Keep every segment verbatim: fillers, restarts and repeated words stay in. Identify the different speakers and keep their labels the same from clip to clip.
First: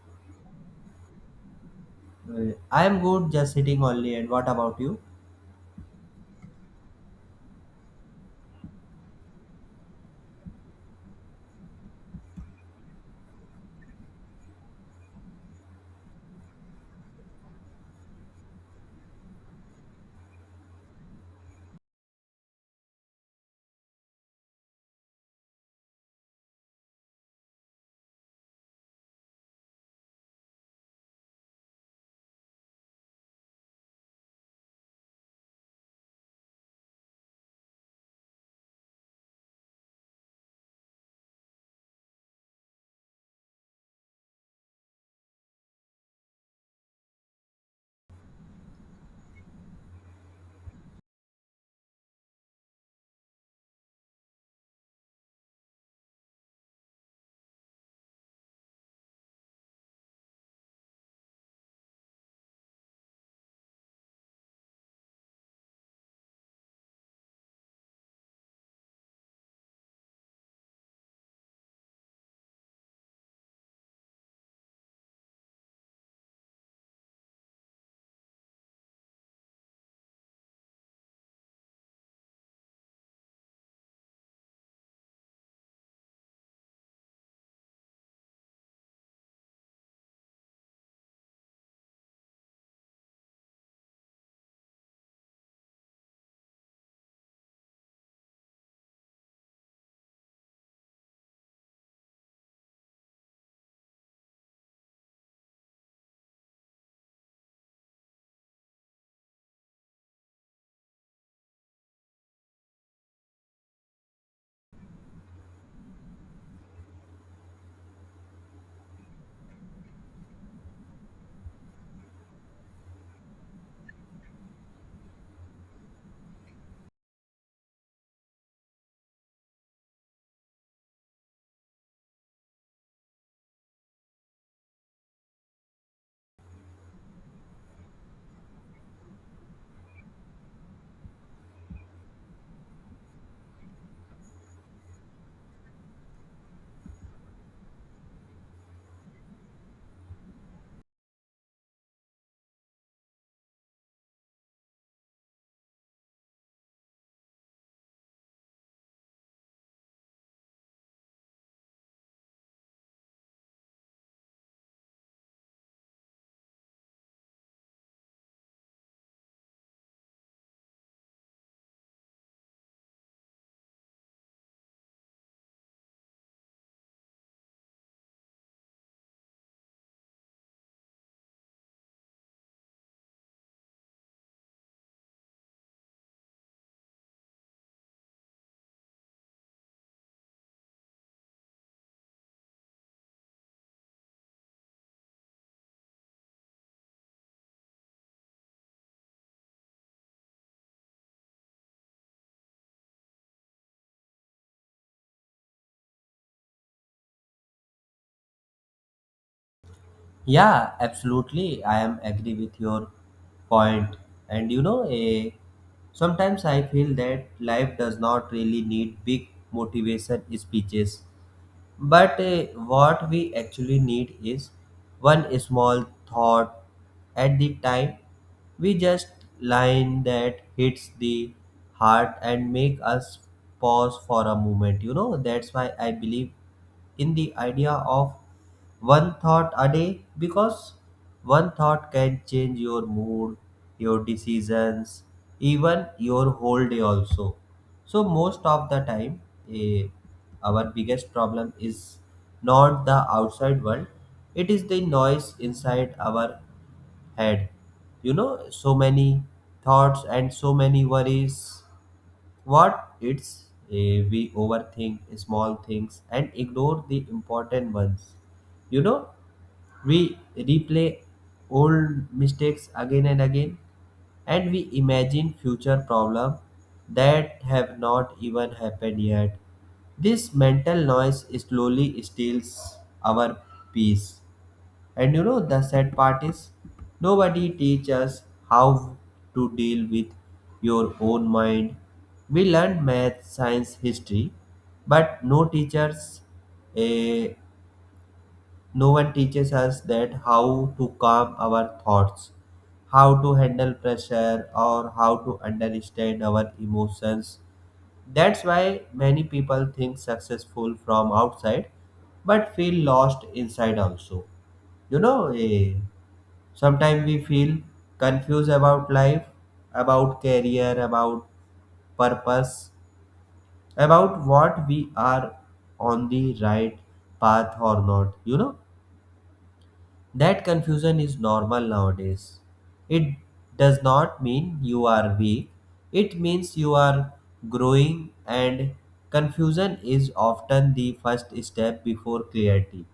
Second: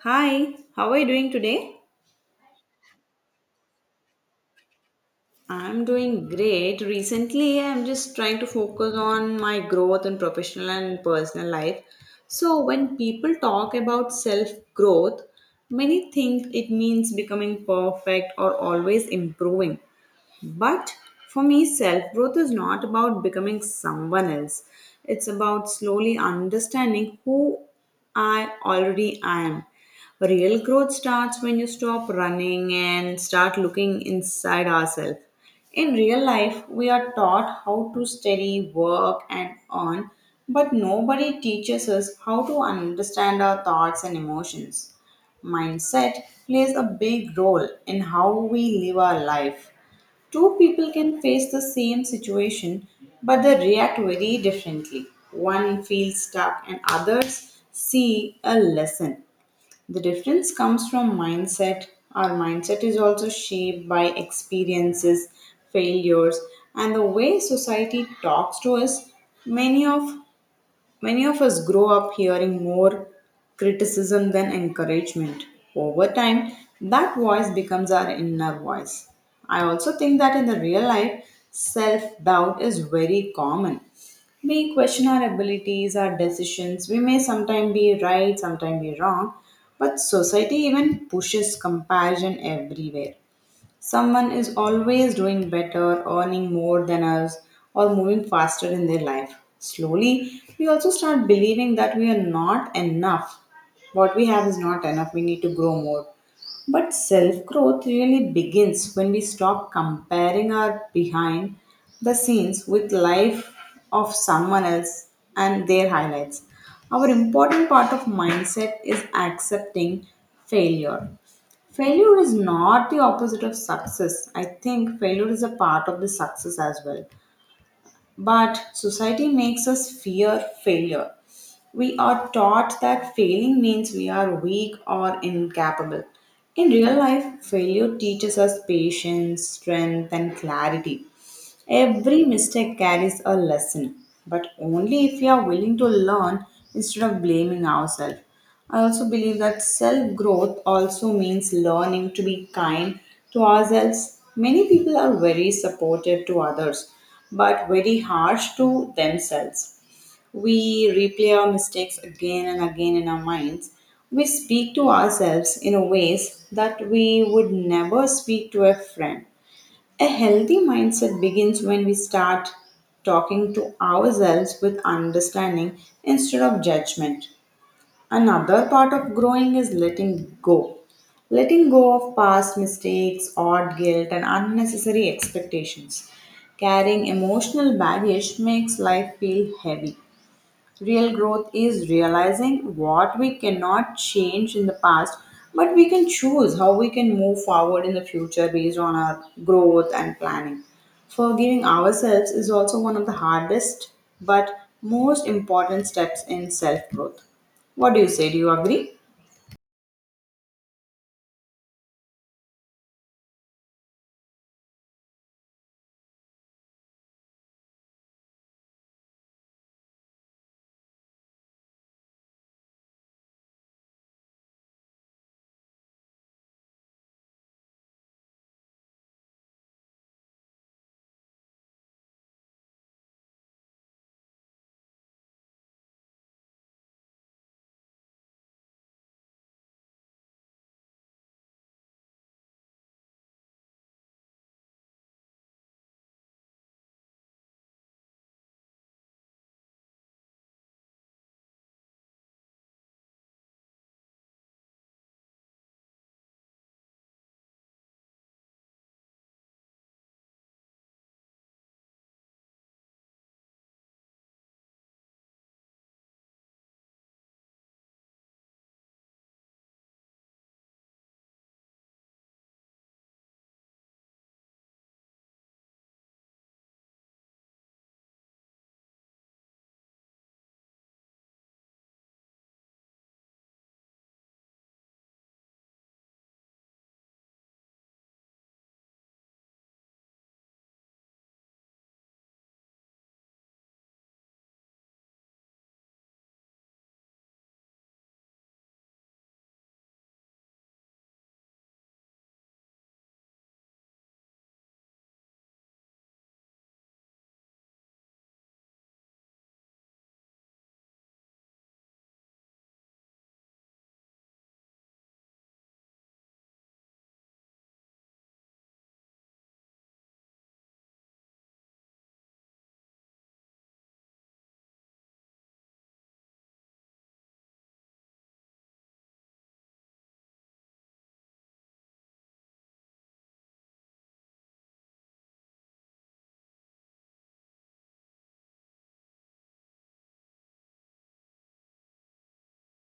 Speaker 1: Hi, how are you doing today?
Speaker 2: Uh, I am good, just sitting only. And what about you?
Speaker 1: I'm doing great. Recently, I'm just trying to focus on my growth in professional and personal life. So, when people talk about self growth, many think it means becoming perfect or always improving. But for me, self growth is not about becoming someone else, it's about slowly understanding who I already am. Real growth starts when you stop running and start looking inside ourselves. In real life, we are taught how to study, work, and earn, but nobody teaches us how to understand our thoughts and emotions. Mindset plays a big role in how we live our life. Two people can face the same situation, but they react very differently. One feels stuck, and others see a lesson. The difference comes from mindset. Our mindset is also shaped by experiences, failures, and the way society talks to us. Many of Many of us grow up hearing more criticism than encouragement. Over time, that voice becomes our inner voice. I also think that in the real life, self doubt is very common. We question our abilities, our decisions. We may sometimes be right, sometimes be wrong, but society even pushes comparison everywhere. Someone is always doing better, earning more than us, or moving faster in their life. Slowly, we also start believing that we are not enough. What we have is not enough, we need to grow more. But self growth really begins when we stop comparing our behind the scenes with life of someone else and their highlights. Our important part of mindset is accepting failure failure is not the opposite of success. I think failure is a part of the success as well, but society makes us fear failure. We are taught that failing means we are weak or incapable. In real life, failure teaches us patience, strength, and clarity. Every mistake carries a lesson, but only if we are willing to learn instead of blaming ourselves. I also believe that self growth also means learning to be kind to ourselves. Many people are very supportive to others, but very harsh to themselves. We replay our mistakes again and again in our minds. We speak to ourselves in a ways that we would never speak to a friend. A healthy mindset begins when we start talking to ourselves with understanding instead of judgment. Another part of growing is letting go. Letting go of past mistakes, odd guilt, and unnecessary expectations. Carrying emotional baggage makes life feel heavy. Real growth is realizing what we cannot change in the past, but we can choose how we can move forward in the future based on our growth and planning. Forgiving ourselves is also one of the hardest but most important steps in self growth. What do you say? Do you agree?
Speaker 2: Yeah, absolutely. I am agree with your point. And you know, eh, sometimes I feel that life does not really need big motivation speeches. But uh, what we actually need is one small thought at the time. We just line that hits the heart and make us pause for a moment. You know, that's why I believe in the idea of one thought a day because one thought can change your mood, your decisions, even your whole day also. So most of the time, eh, our biggest problem is not the outside world, it is the noise inside our head. You know, so many thoughts and so many worries. What it's eh, we overthink small things and ignore the important ones, you know. We replay old mistakes again and again, and we imagine future problems that have not even happened yet. This mental noise slowly steals our peace. And you know, the sad part is nobody teaches us how to deal with your own mind. We learn math, science, history, but no teachers eh, no one teaches us that how to calm our thoughts, how to handle pressure, or how to understand our emotions. That's why many people think successful from outside but feel lost inside also. You know, eh, sometimes we feel confused about life, about career, about purpose, about what we are on the right path or not, you know. That confusion is normal nowadays. It does not mean you are weak, it means you are growing, and confusion is often the first step before clarity,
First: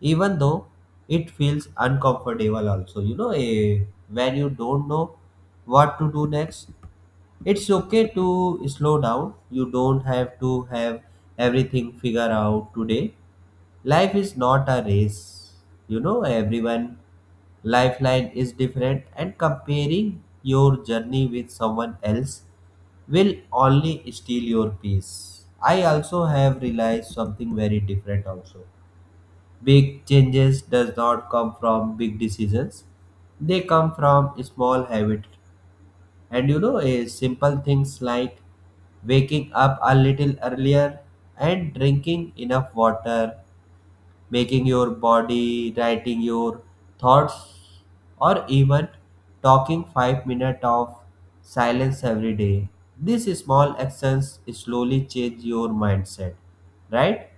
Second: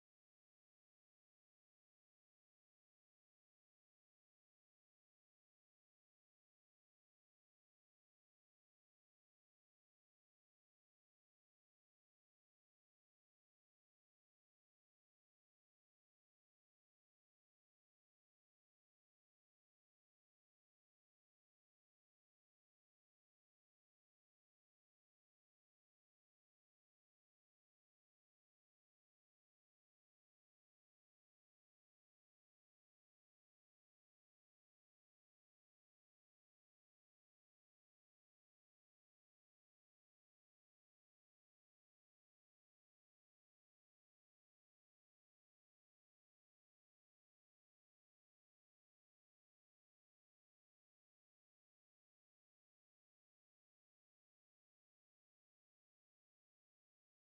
Speaker 2: even though it feels uncomfortable, also. You know, eh, when you don't know what to do next, it's okay to slow down. You don't have to have everything figured out today. Life is not a race. You know, everyone lifeline is different and comparing your journey with someone else will only steal your peace. I also have realized something very different also. Big changes does not come from big decisions, they come from small habits. And you know, a simple things like waking up a little earlier and drinking enough water, making your body, writing your thoughts, or even talking five minutes of silence every day. These small actions slowly change your mindset, right?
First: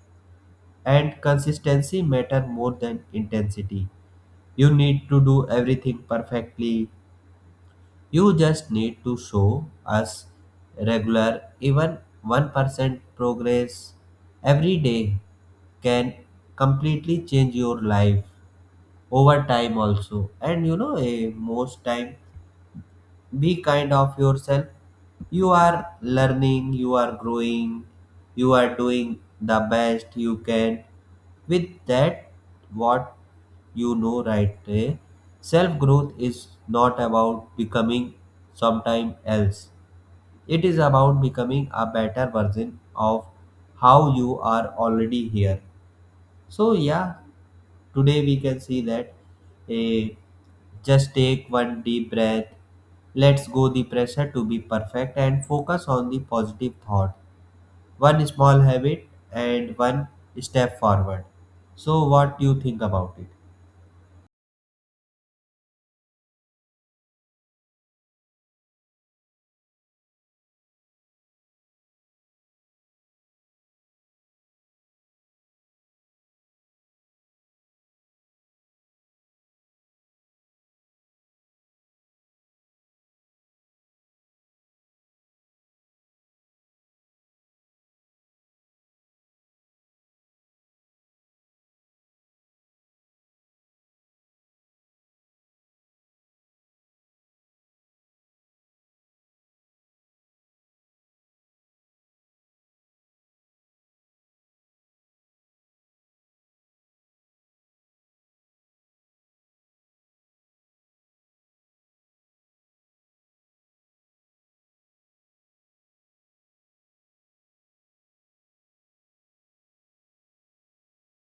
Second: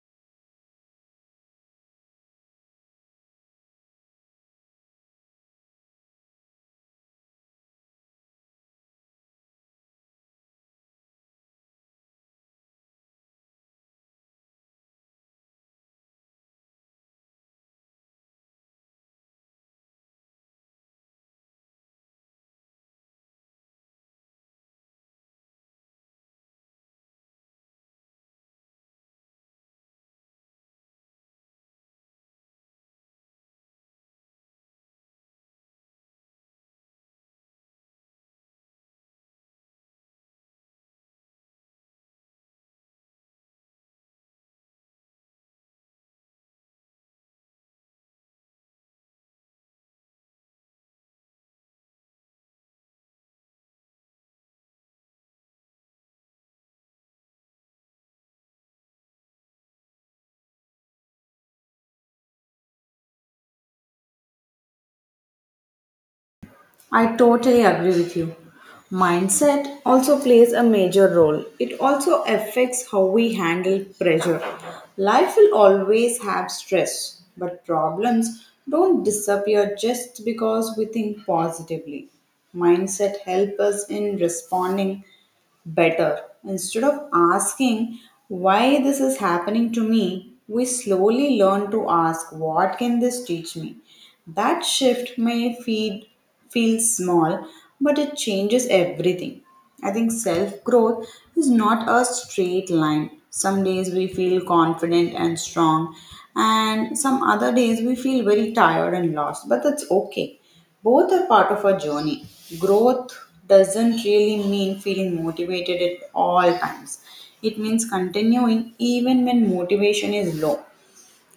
Speaker 2: And consistency matter more than intensity. You need to do everything perfectly. You just need to show us regular, even one percent progress every day can completely change your life over time also. And you know, eh, most time be kind of yourself. You are learning, you are growing, you are doing the best you can with that what you know, right? Eh, self growth is not about becoming sometime else, it is about becoming a better version of how you are already here. So yeah, today we can see that a just take one deep breath. Let's go the pressure to be perfect and focus on the positive thought. One small habit and one step forward. So what do you think about it?
Speaker 1: I totally agree with you. Mindset also plays a major role. It also affects how we handle pressure. Life will always have stress, but problems don't disappear just because we think positively. Mindset helps us in responding better. Instead of asking why this is happening to me, we slowly learn to ask what can this teach me. That shift may feel, feel small, but it changes everything. I think self growth is not a straight line. Some days we feel confident and strong, and some other days we feel very tired and lost, but that's okay, both are part of our journey. Growth doesn't really mean feeling motivated at all times. It means continuing even when motivation is low.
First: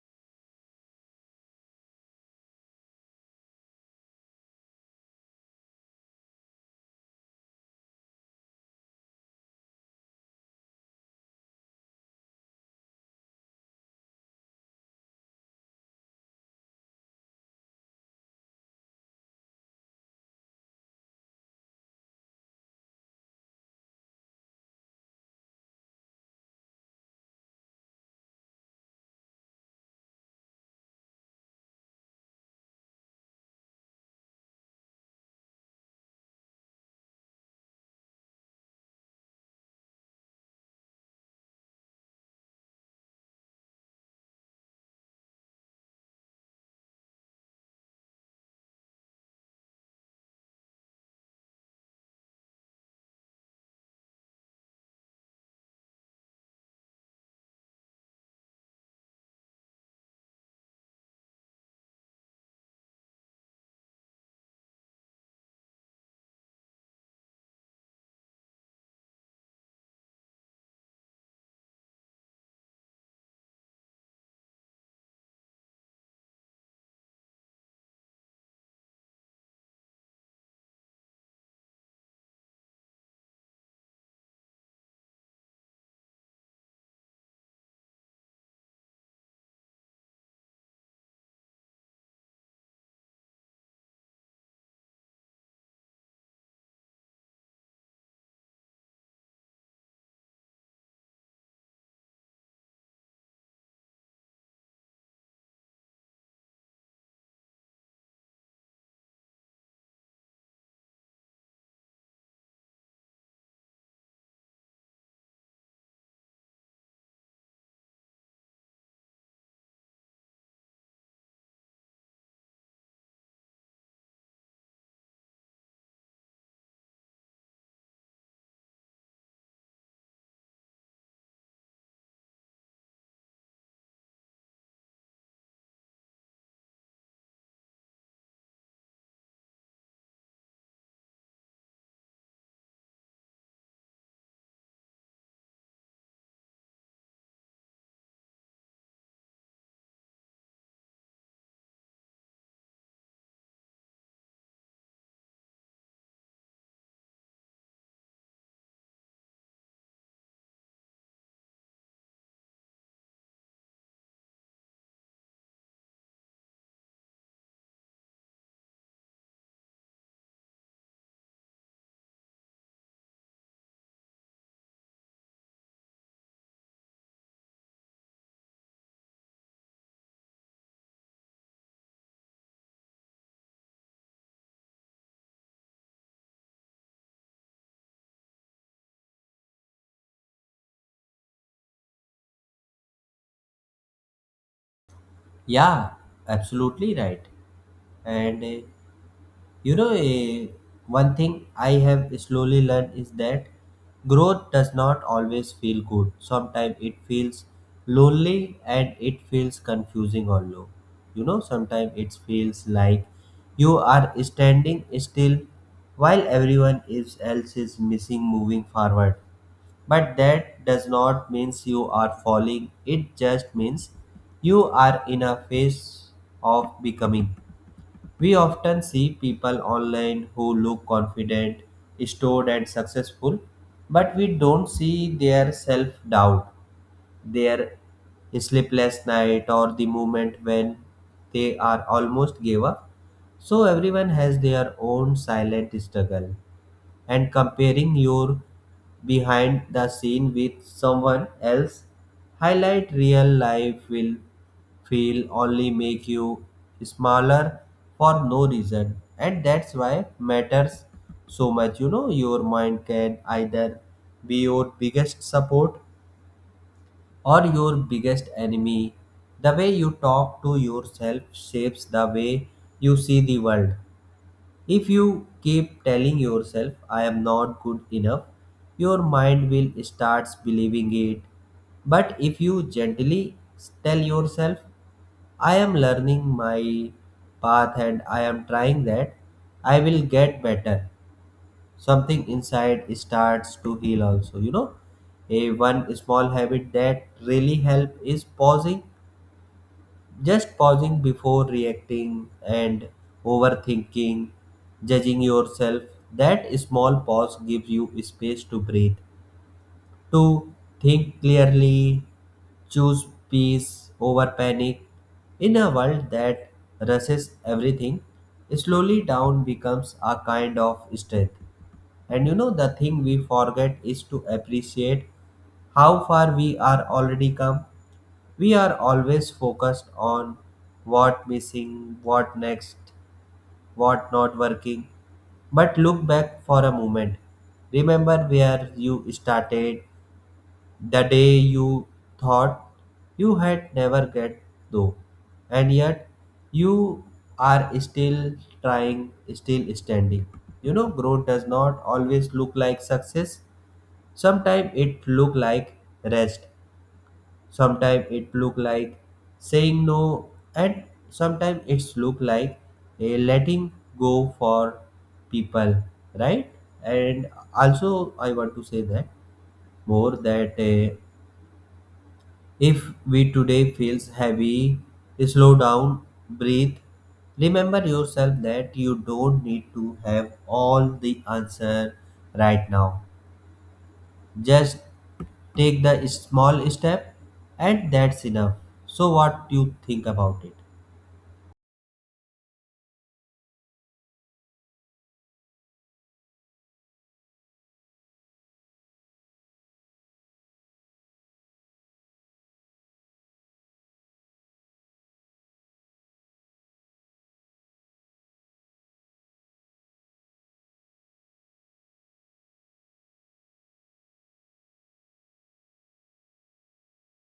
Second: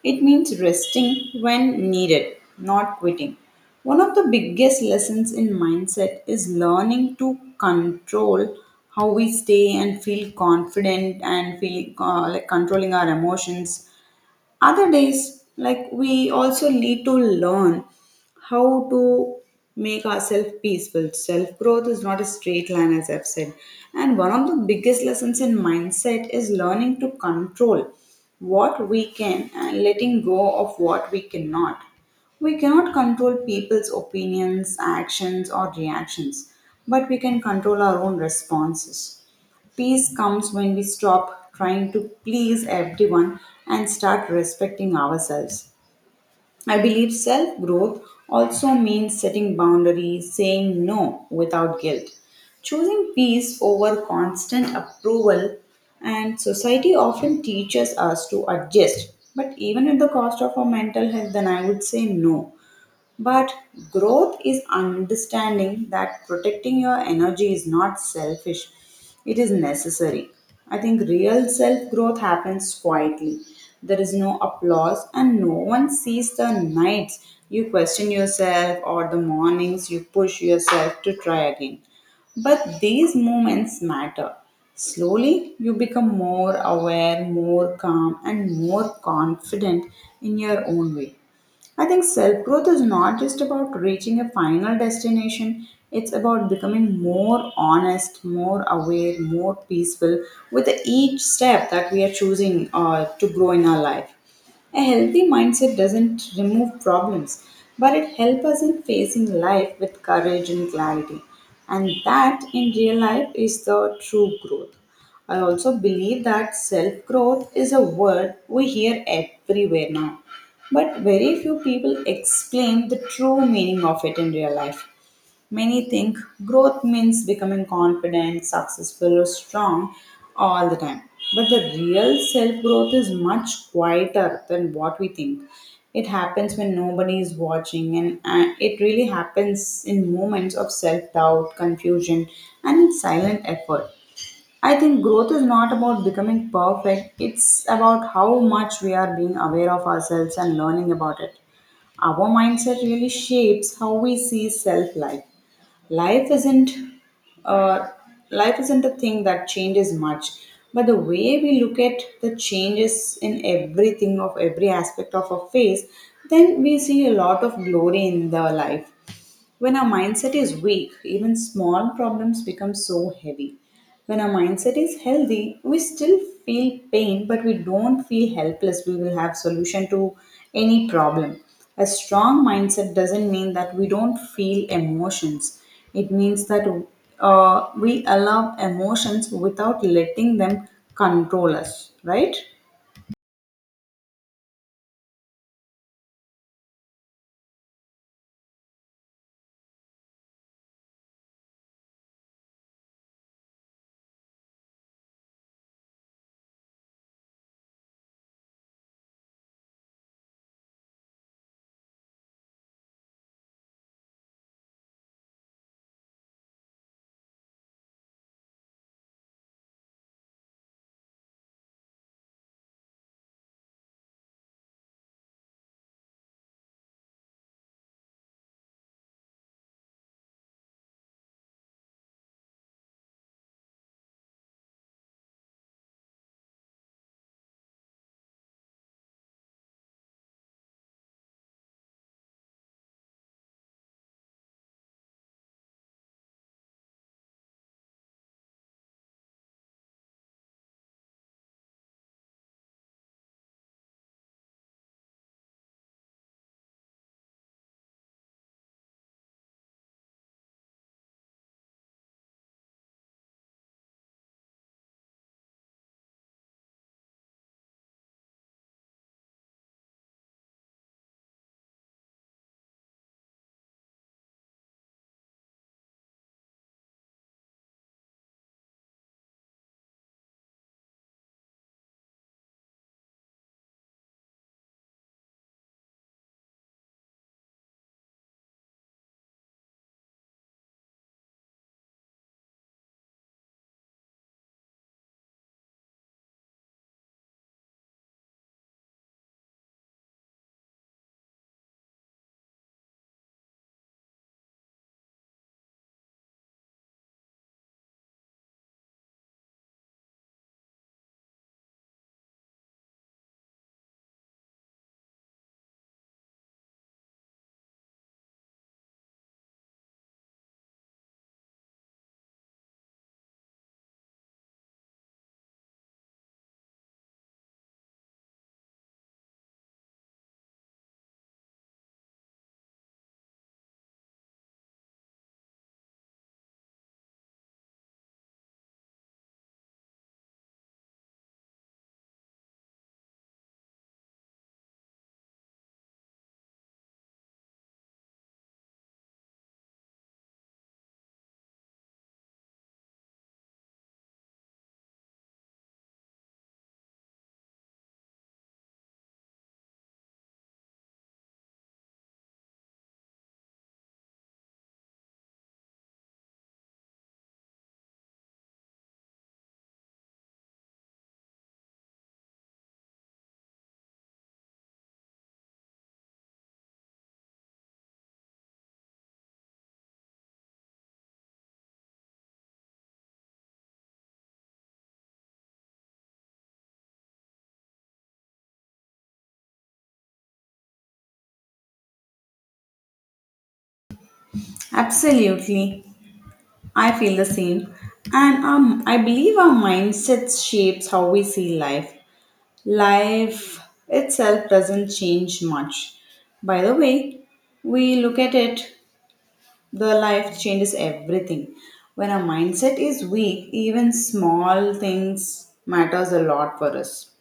Speaker 1: It means resting when needed, not quitting. One of the biggest lessons in mindset is learning to control how we stay and feel confident and feel uh, like controlling our emotions. Other days, like, we also need to learn how to make ourselves peaceful. Self growth is not a straight line, as I've said, and one of the biggest lessons in mindset is learning to control what we can and letting go of what we cannot. We cannot control people's opinions, actions, or reactions, but we can control our own responses. Peace comes when we stop trying to please everyone and start respecting ourselves. I believe self growth also means setting boundaries, saying no without guilt, choosing peace over constant approval, and society often teaches us to adjust, but even at the cost of our mental health, then I would say no. But growth is understanding that protecting your energy is not selfish, it is necessary. I think real self growth happens quietly. There is no applause, and no one sees the nights you question yourself or the mornings you push yourself to try again. But these moments matter. Slowly, you become more aware, more calm, and more confident in your own way. I think self growth is not just about reaching a final destination, it's about becoming more honest, more aware, more peaceful with each step that we are choosing uh, to grow in our life. A healthy mindset doesn't remove problems, but it helps us in facing life with courage and clarity. And that in real life is the true growth. I also believe that self growth is a word we hear everywhere now, but very few people explain the true meaning of it in real life. Many think growth means becoming confident, successful, or strong all the time. But the real self growth is much quieter than what we think. It happens when nobody is watching, and uh, it really happens in moments of self doubt, confusion, and in silent effort. I think growth is not about becoming perfect, it's about how much we are being aware of ourselves and learning about it. Our mindset really shapes how we see self life. Life isn't uh, life isn't a thing that changes much, but the way we look at the changes in everything of every aspect of our face, then we see a lot of glory in the life. When our mindset is weak, even small problems become so heavy. When our mindset is healthy, we still feel pain, but we don't feel helpless. We will have solution to any problem. A strong mindset doesn't mean that we don't feel emotions. It means that uh, we allow emotions without letting them control us, right?
Speaker 2: Yeah, absolutely right. And uh, you know, eh, one thing I have slowly learned is that growth does not always feel good. Sometimes it feels lonely and it feels confusing or low. You know, sometimes it feels like you are standing still while everyone is- else is missing moving forward. But that does not means you are falling. It just means you are in a phase of becoming. We often see people online who look confident, stored, and successful, but we don't see their self doubt, their sleepless night, or the moment when they are almost gave up. So everyone has their own silent struggle and comparing your behind the scene with someone else highlight real life will feel only make you smaller for no reason. And that's why matters so much. You know, your mind can either be your biggest support or your biggest enemy. The way you talk to yourself shapes the way you see the world. If you keep telling yourself, I am not good enough, your mind will start believing it. But if you gently tell yourself, I am learning my path and I am trying that, I will get better. Something inside starts to heal also, you know. A one small habit that really help is pausing, just pausing before reacting and overthinking, judging yourself. That small pause gives you space to breathe, to think clearly, choose peace over panic. In a world that rushes everything, slowly down becomes a kind of strength. And you know, the thing we forget is to appreciate how far we are already come. We are always focused on what missing, what next, what not working. But look back for a moment. Remember where you started, the day you thought you had never get though, and yet you are still trying, still standing. You know, growth does not always look like success. Sometimes it look like rest, sometimes it look like saying no, and sometimes it's look like a letting go for people, right? And also I want to say that more that, uh, if we today feels heavy, slow down, breathe, remember yourself that you don't need to have all the answer right now. Just take the small step and that's enough. So what you think about it?
Speaker 1: Absolutely. I feel the same. And um, I believe our mindset shapes how we see life. Life itself doesn't change much. By the way, we look at it, the life changes everything. When our mindset is weak, even small things matters a lot for us.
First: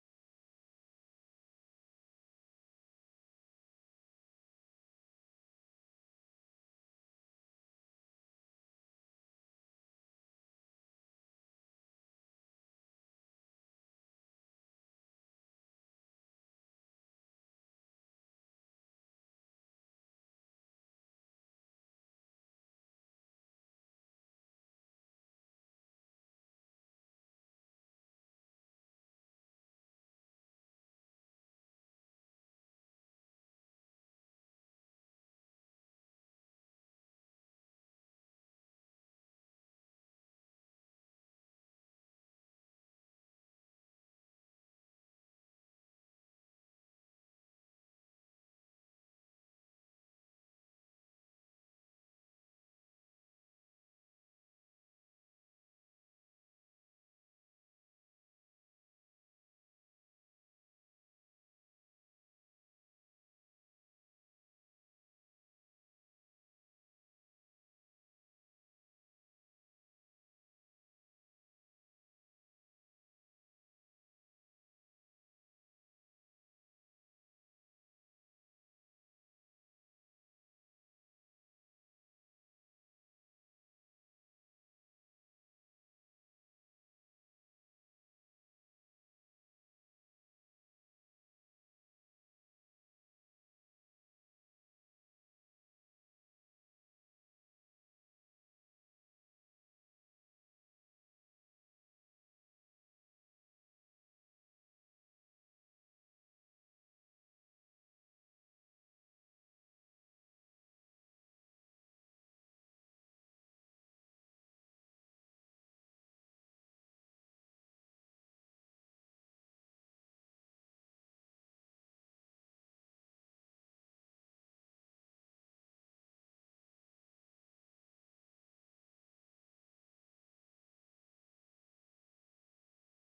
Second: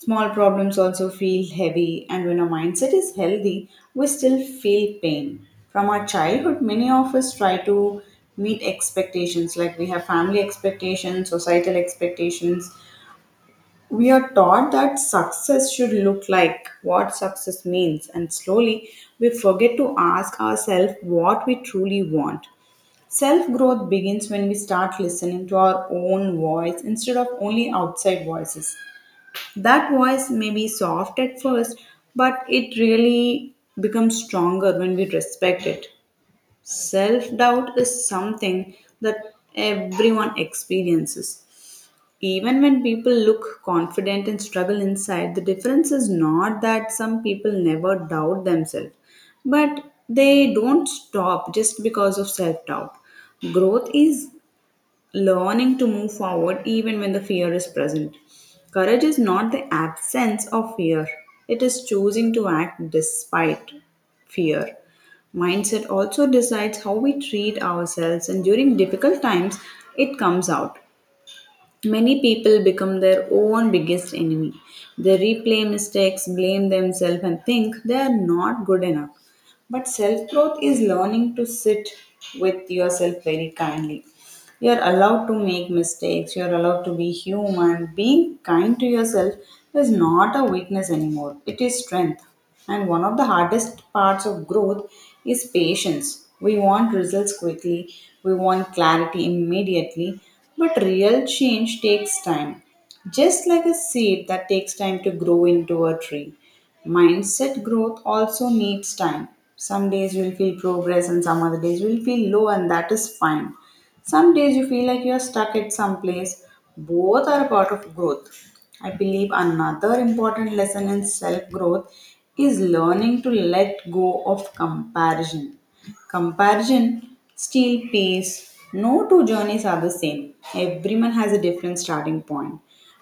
Speaker 1: Small problems also feel heavy, and when our mindset is healthy, we still feel pain. From our childhood, many of us try to meet expectations like we have family expectations, societal expectations. We are taught that success should look like what success means, and slowly we forget to ask ourselves what we truly want. Self growth begins when we start listening to our own voice instead of only outside voices. That voice may be soft at first, but it really becomes stronger when we respect it. Self doubt is something that everyone experiences, even when people look confident and struggle inside. The difference is not that some people never doubt themselves, but they don't stop just because of self doubt. Growth is learning to move forward even when the fear is present. Courage is not the absence of fear, it is choosing to act despite fear. Mindset also decides how we treat ourselves, and during difficult times, it comes out. Many people become their own biggest enemy. They replay mistakes, blame themselves, and think they are not good enough. But self growth is learning to sit with yourself very kindly. You're allowed to make mistakes, you're allowed to be human. Being kind to yourself is not a weakness anymore, it is strength. And one of the hardest parts of growth is patience. We want results quickly, we want clarity immediately, but real change takes time. Just like a seed that takes time to grow into a tree, mindset growth also needs time. Some days we'll feel progress, and some other days we'll feel low, and that is fine. Some days you feel like you are stuck at some place. Both are a part of growth. I believe another important lesson in self growth is learning to let go of comparison. Comparison, steel pace, no two journeys are the same. Everyone has a different starting point,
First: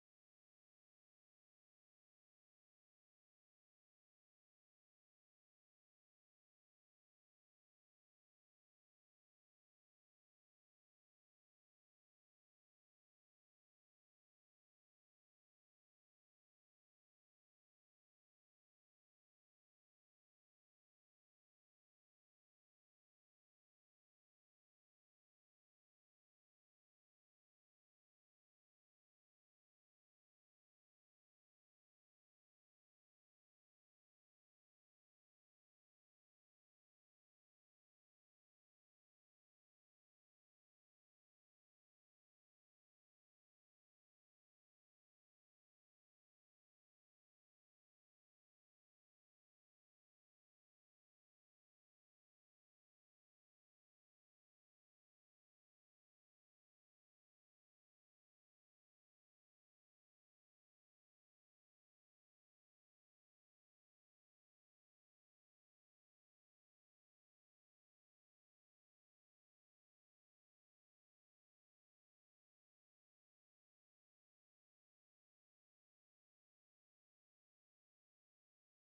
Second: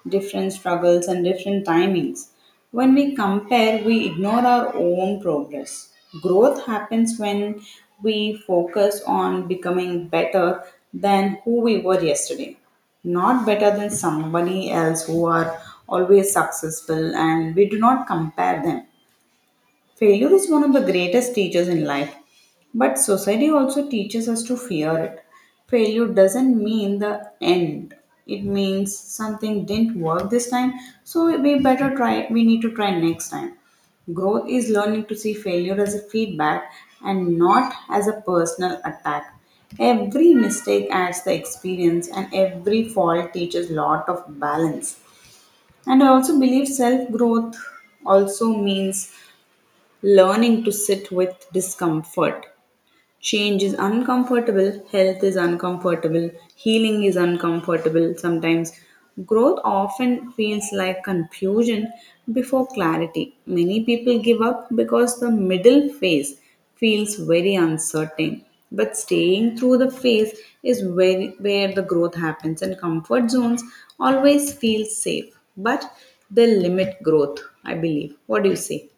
Speaker 1: different struggles, and different timings. When we compare, we ignore our own progress. Growth happens when we focus on becoming better than who we were yesterday, not better than somebody else who are always successful, and we do not compare them. Failure is one of the greatest teachers in life, but society also teaches us to fear it. Failure doesn't mean the end. It means something didn't work this time, so we better try we need to try next time. Growth is learning to see failure as a feedback and not as a personal attack. Every mistake adds the experience and every fault teaches lot of balance. And I also believe self growth also means learning to sit with discomfort. Change is uncomfortable, health is uncomfortable, healing is uncomfortable sometimes. Growth often feels like confusion before clarity. Many people give up because the middle phase feels very uncertain. But staying through the phase is where, where the growth happens, and comfort zones always feel safe, but they limit growth, I believe. What do you say?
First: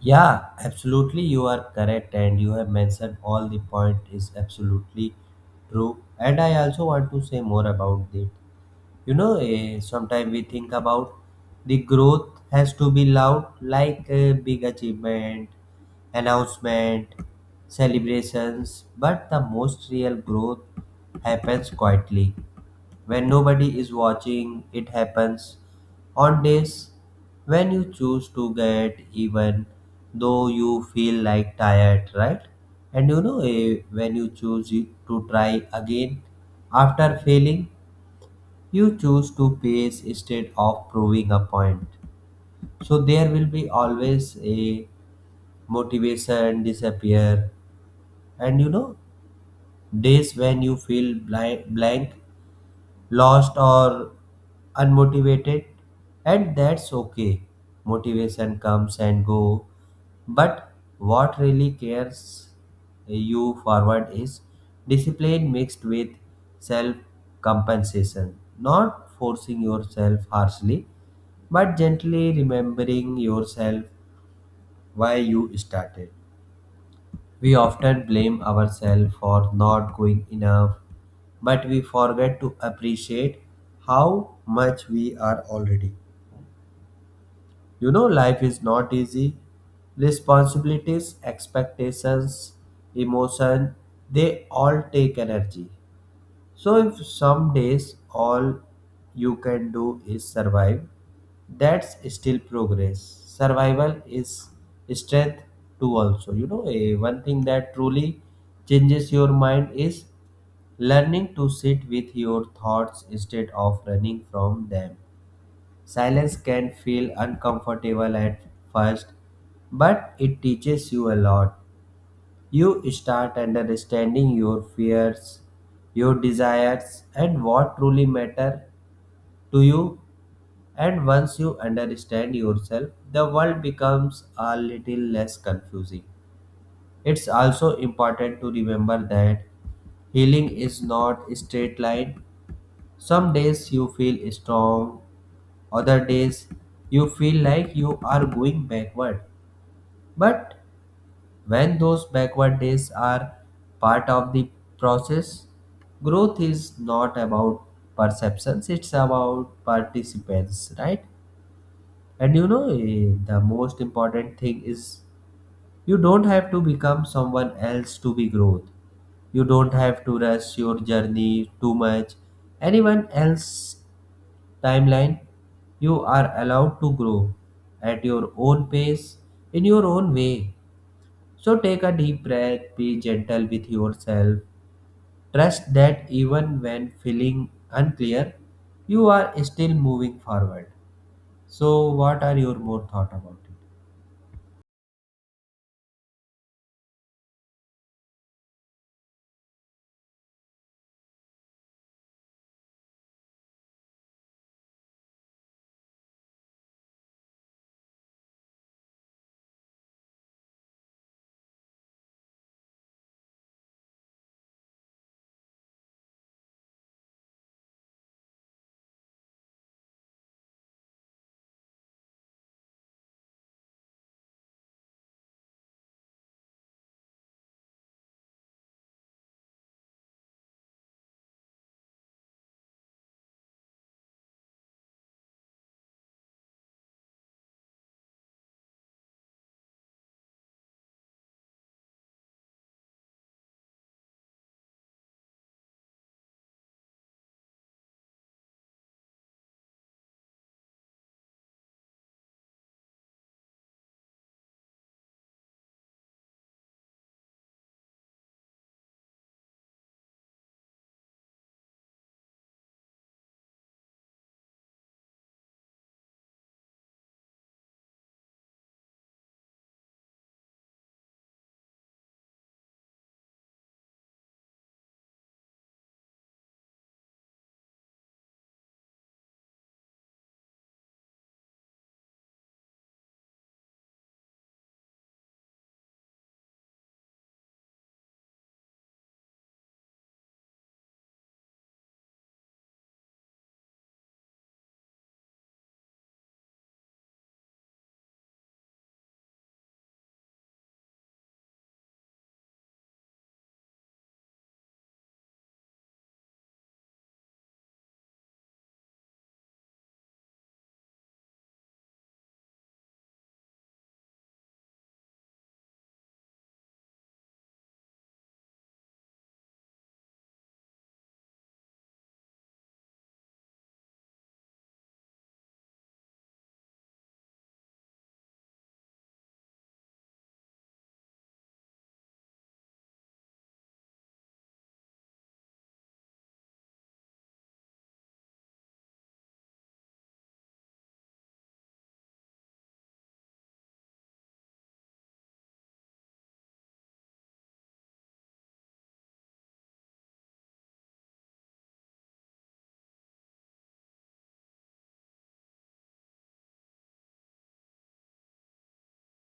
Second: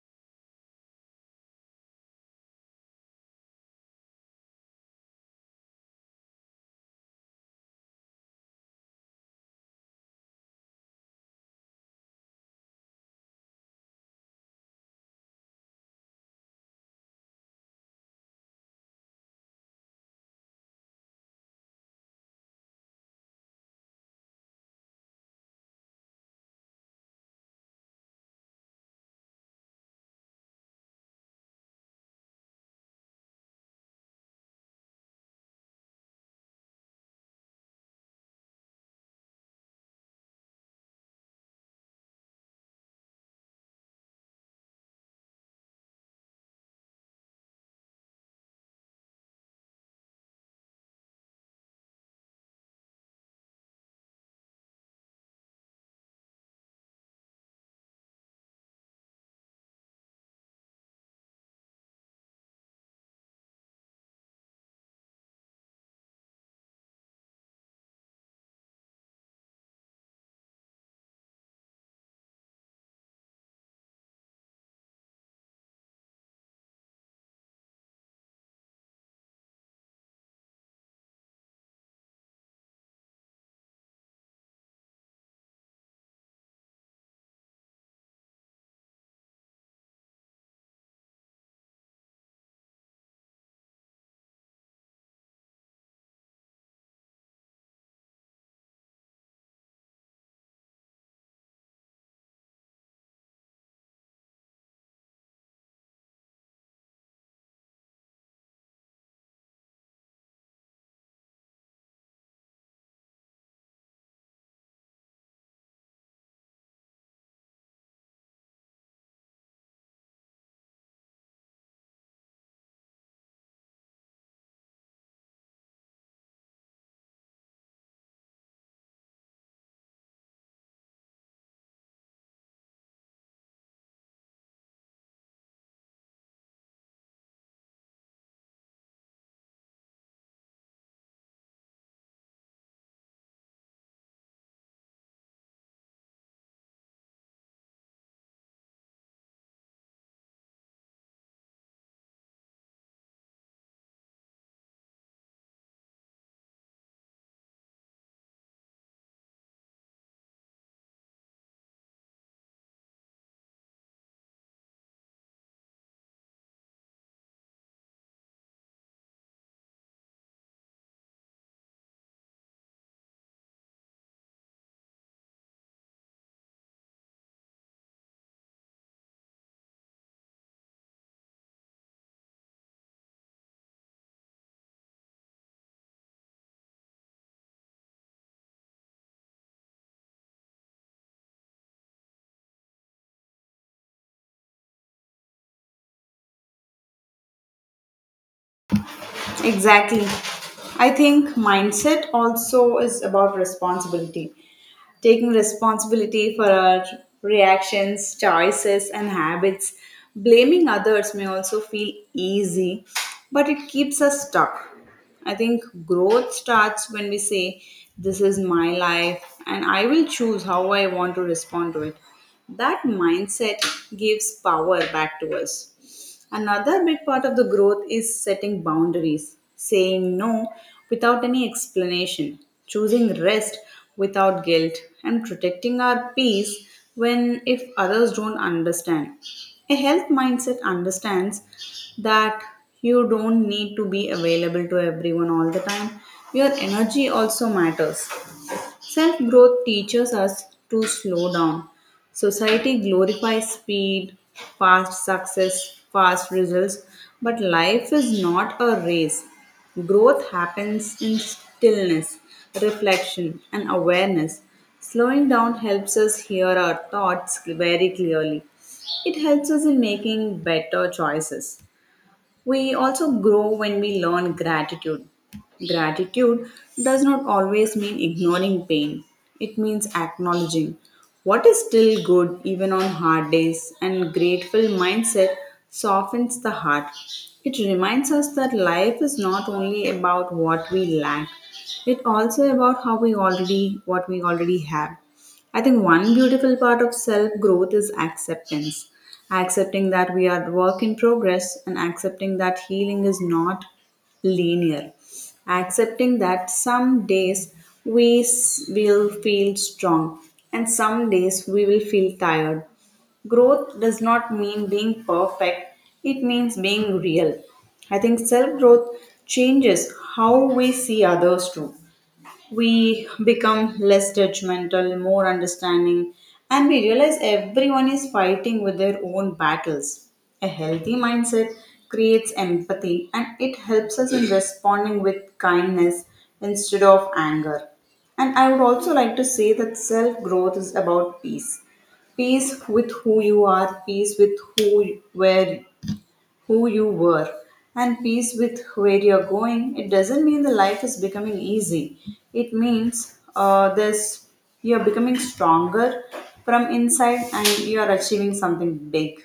Speaker 2: Yeah, absolutely you are correct and you have mentioned all the point is absolutely true and I also want to say more about it. You know, eh, sometimes we think about the growth has to be loud like a big achievement, announcement, celebrations, but the most real growth happens quietly. When nobody is watching, it happens on days when you choose to get even though you feel like tired, right? And you know, eh, when you choose you- to try again after failing, you choose to pace instead of proving a point. So there will be always a motivation disappear, and you know, days when you feel blank, blank lost or unmotivated, and that's okay. Motivation comes and go, but what really cares you forward is discipline mixed with self compensation, not forcing yourself harshly but gently remembering yourself why you started. We often blame ourselves for not going enough, but we forget to appreciate how much we are already. You know, life is not easy. Responsibilities, expectations, emotion, they all take energy. So, if some days all you can do is survive, that's still progress. Survival is strength too, also. You know, a one thing that truly changes your mind is learning to sit with your thoughts instead of running from them. Silence can feel uncomfortable at first, but it teaches you a lot. You start understanding your fears, your desires, and what truly matter to you. And once you understand yourself, the world becomes a little less confusing. It's also important to remember that healing is not a straight line. Some days you feel strong, other days you feel like you are going backward. But when those backward days are part of the process, growth is not about perceptions, it's about participants, right? And you know, eh, the most important thing is you don't have to become someone else to be growth. You don't have to rush your journey too much. Anyone else timeline. You are allowed to grow at your own pace, in your own way. So take a deep breath, be gentle with yourself. Trust that even when feeling unclear, you are still moving forward. So, what are your more thought about it?
Speaker 1: Exactly. I think mindset also is about responsibility. Taking responsibility for our reactions, choices, and habits. Blaming others may also feel easy, but it keeps us stuck. I think growth starts when we say, this is my life, and I will choose how I want to respond to it. That mindset gives power back to us. Another big part of the growth is setting boundaries, saying no without any explanation, choosing rest without guilt, and protecting our peace when if others don't understand. A health mindset understands that you don't need to be available to everyone all the time. Your energy also matters. Self growth teaches us to slow down. Society glorifies speed, fast success, fast results, but life is not a race. Growth happens in stillness, reflection, and awareness. Slowing down helps us hear our thoughts very clearly. It helps us in making better choices. We also grow when we learn gratitude. Gratitude does not always mean ignoring pain, it means acknowledging what is still good even on hard days, and grateful mindset softens the heart. It reminds us that life is not only about what we lack, it also about how we already what we already have. I think one beautiful part of self growth is acceptance, accepting that we are work in progress, and accepting that healing is not linear, accepting that some days we s- will feel strong and some days we will feel tired. Growth does not mean being perfect, it means being real. I think self growth changes how we see others too. We become less judgmental, more understanding, and we realize everyone is fighting with their own battles. A healthy mindset creates empathy and it helps us in responding with kindness instead of anger. And I would also like to say that self growth is about peace, peace with who you are, peace with who where who you were, and peace with where you're going. It doesn't mean the life is becoming easy, it means uh, this you're becoming stronger from inside and you're achieving something big.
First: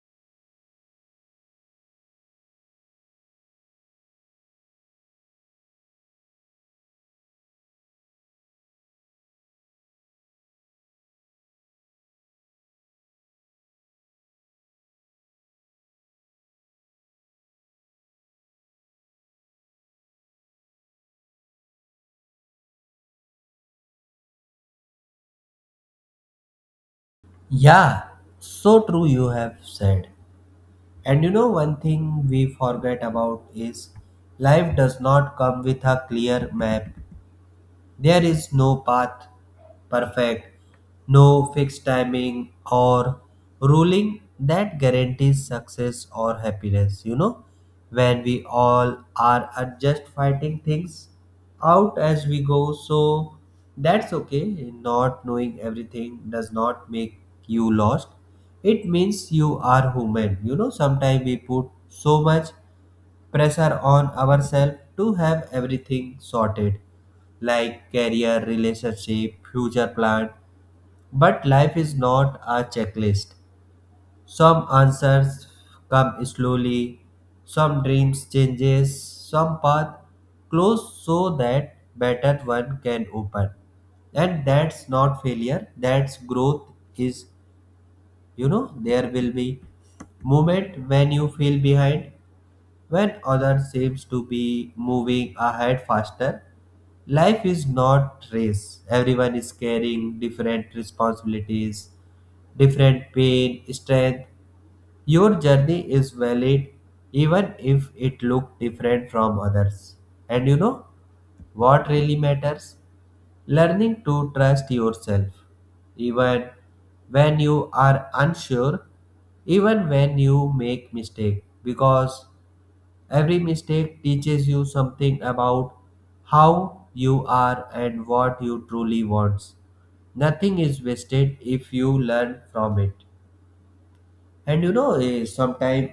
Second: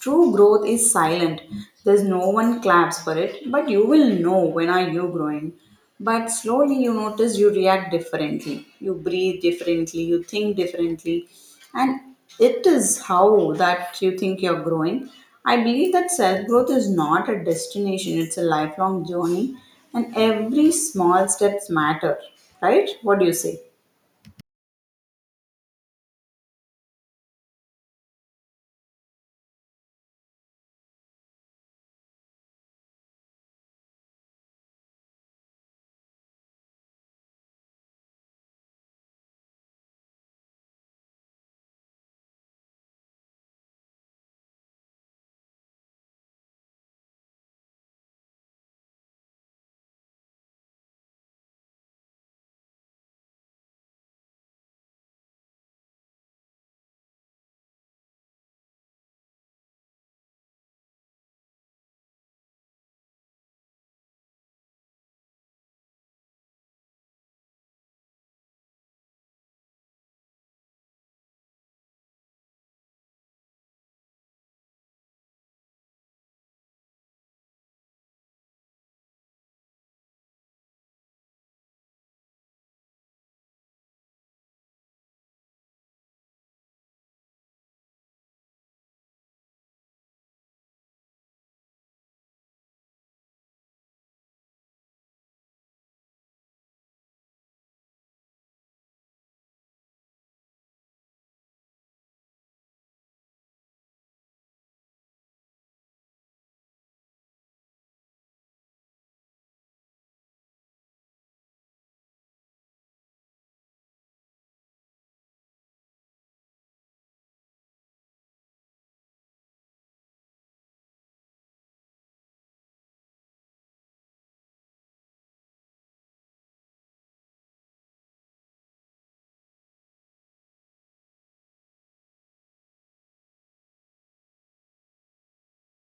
Speaker 1: True growth is silent. There's no one claps for it, but you will know when are you growing. But slowly you notice you react differently. You breathe differently, you think differently. And it is how that you think you're growing. I believe that self growth is not a destination, it's a lifelong journey and every small steps matter, right? What do you say?
Speaker 2: Yeah, so true you have said. And you know, one thing we forget about is life does not come with a clear map. There is no path perfect, no fixed timing or ruling that guarantees success or happiness. You know, when we all are uh, just fighting things out as we go, so that's okay. Not knowing everything does not make you lost. It means you are human. You know, sometimes we put so much pressure on ourselves to have everything sorted, like career, relationship, future plan. But life is not a checklist. Some answers come slowly, some dreams changes, some path close so that better one can open. And that's not failure, that's growth is. You know, there will be moment when you feel behind, when others seems to be moving ahead faster, life is not race. Everyone is carrying different responsibilities, different pain, strength. Your journey is valid even if it look different from others. And you know, what really matters? Learning to trust yourself. Even when you are unsure, even when you make mistake, because every mistake teaches you something about how you are and what you truly want. Nothing is wasted if you learn from it. And you know, sometimes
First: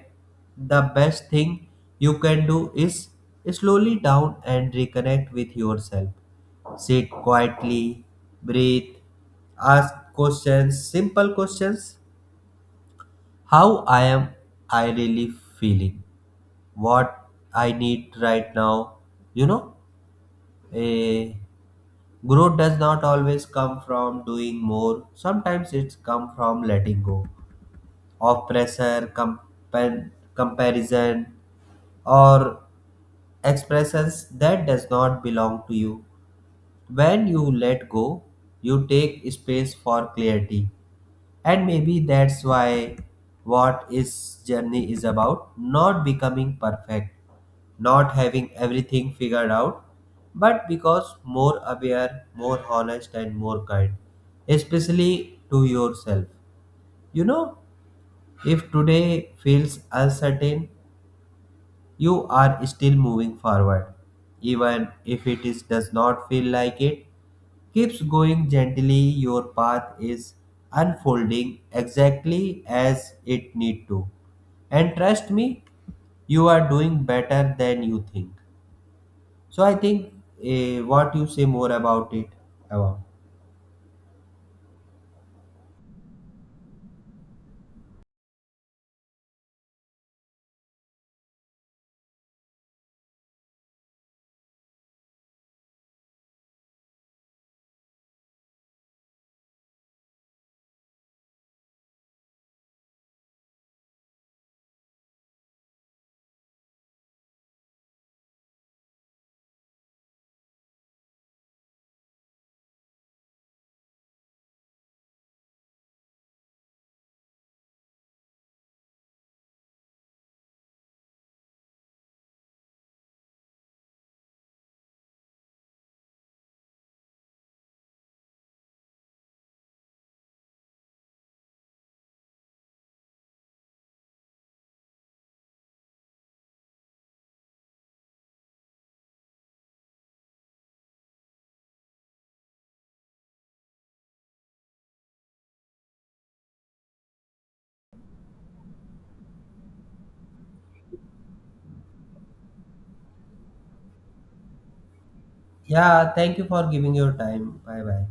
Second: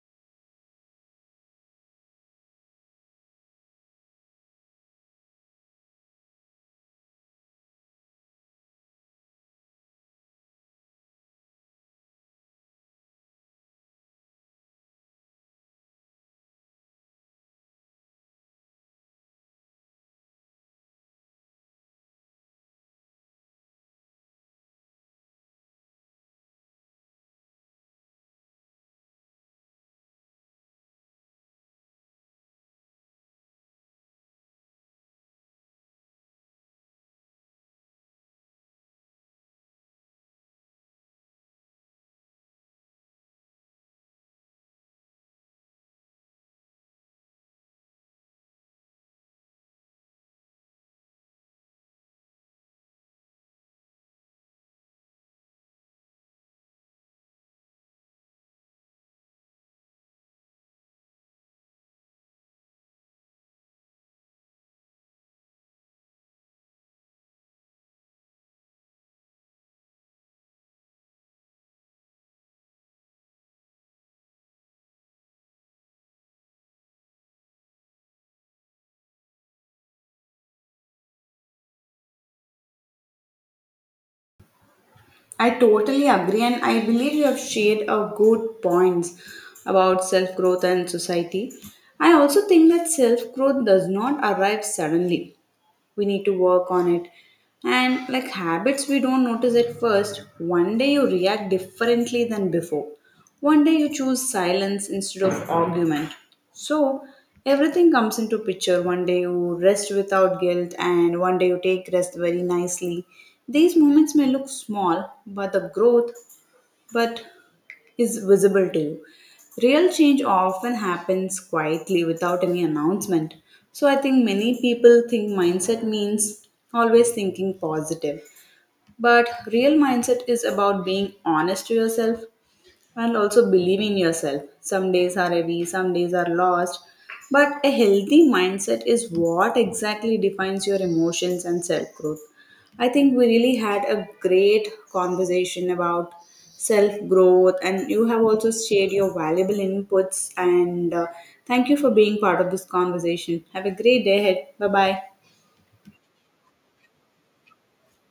Speaker 2: the best thing you can do is slowly down and reconnect with yourself. Sit quietly, breathe, ask questions, simple questions. How I am I really feeling? What I need right now. You know, a growth does not always come from doing more. Sometimes it's come from letting go of pressure, compa- comparison, or expressions that does not belong to you. When you let go, you take space for clarity. And maybe that's why what is journey is about not becoming perfect, not having everything figured out, but because more aware, more honest, and more kind, especially to yourself. You know, if today feels uncertain, you are still moving forward, even if it is, does not feel like it. Keeps going gently, your path is unfolding exactly as it need to, and trust me, you are doing better than you think. So I think, eh, what you say more about it about?
Speaker 1: I totally agree, and I believe you have shared a good points about self growth and society. I also think that self growth does not arrive suddenly, we need to work on it, and like habits we don't notice at first. One day you react differently than before, one day you choose silence instead of argument, so everything comes into picture. One day you rest without guilt and one day you take rest very nicely. These moments may look small but the growth, but, is visible to you. Real change often happens quietly without any announcement. So I think many people think mindset means always thinking positive. But real mindset is about being honest to yourself, and also believe in yourself. Some days are heavy, some days are lost, but a healthy mindset is what exactly defines your emotions and self growth. I think we really had a great conversation about self growth, and you have also shared your valuable inputs. And uh, thank you for being part of this conversation. Have a great day ahead. Bye bye.
Speaker 2: Yeah, thank you for giving your time. Bye bye.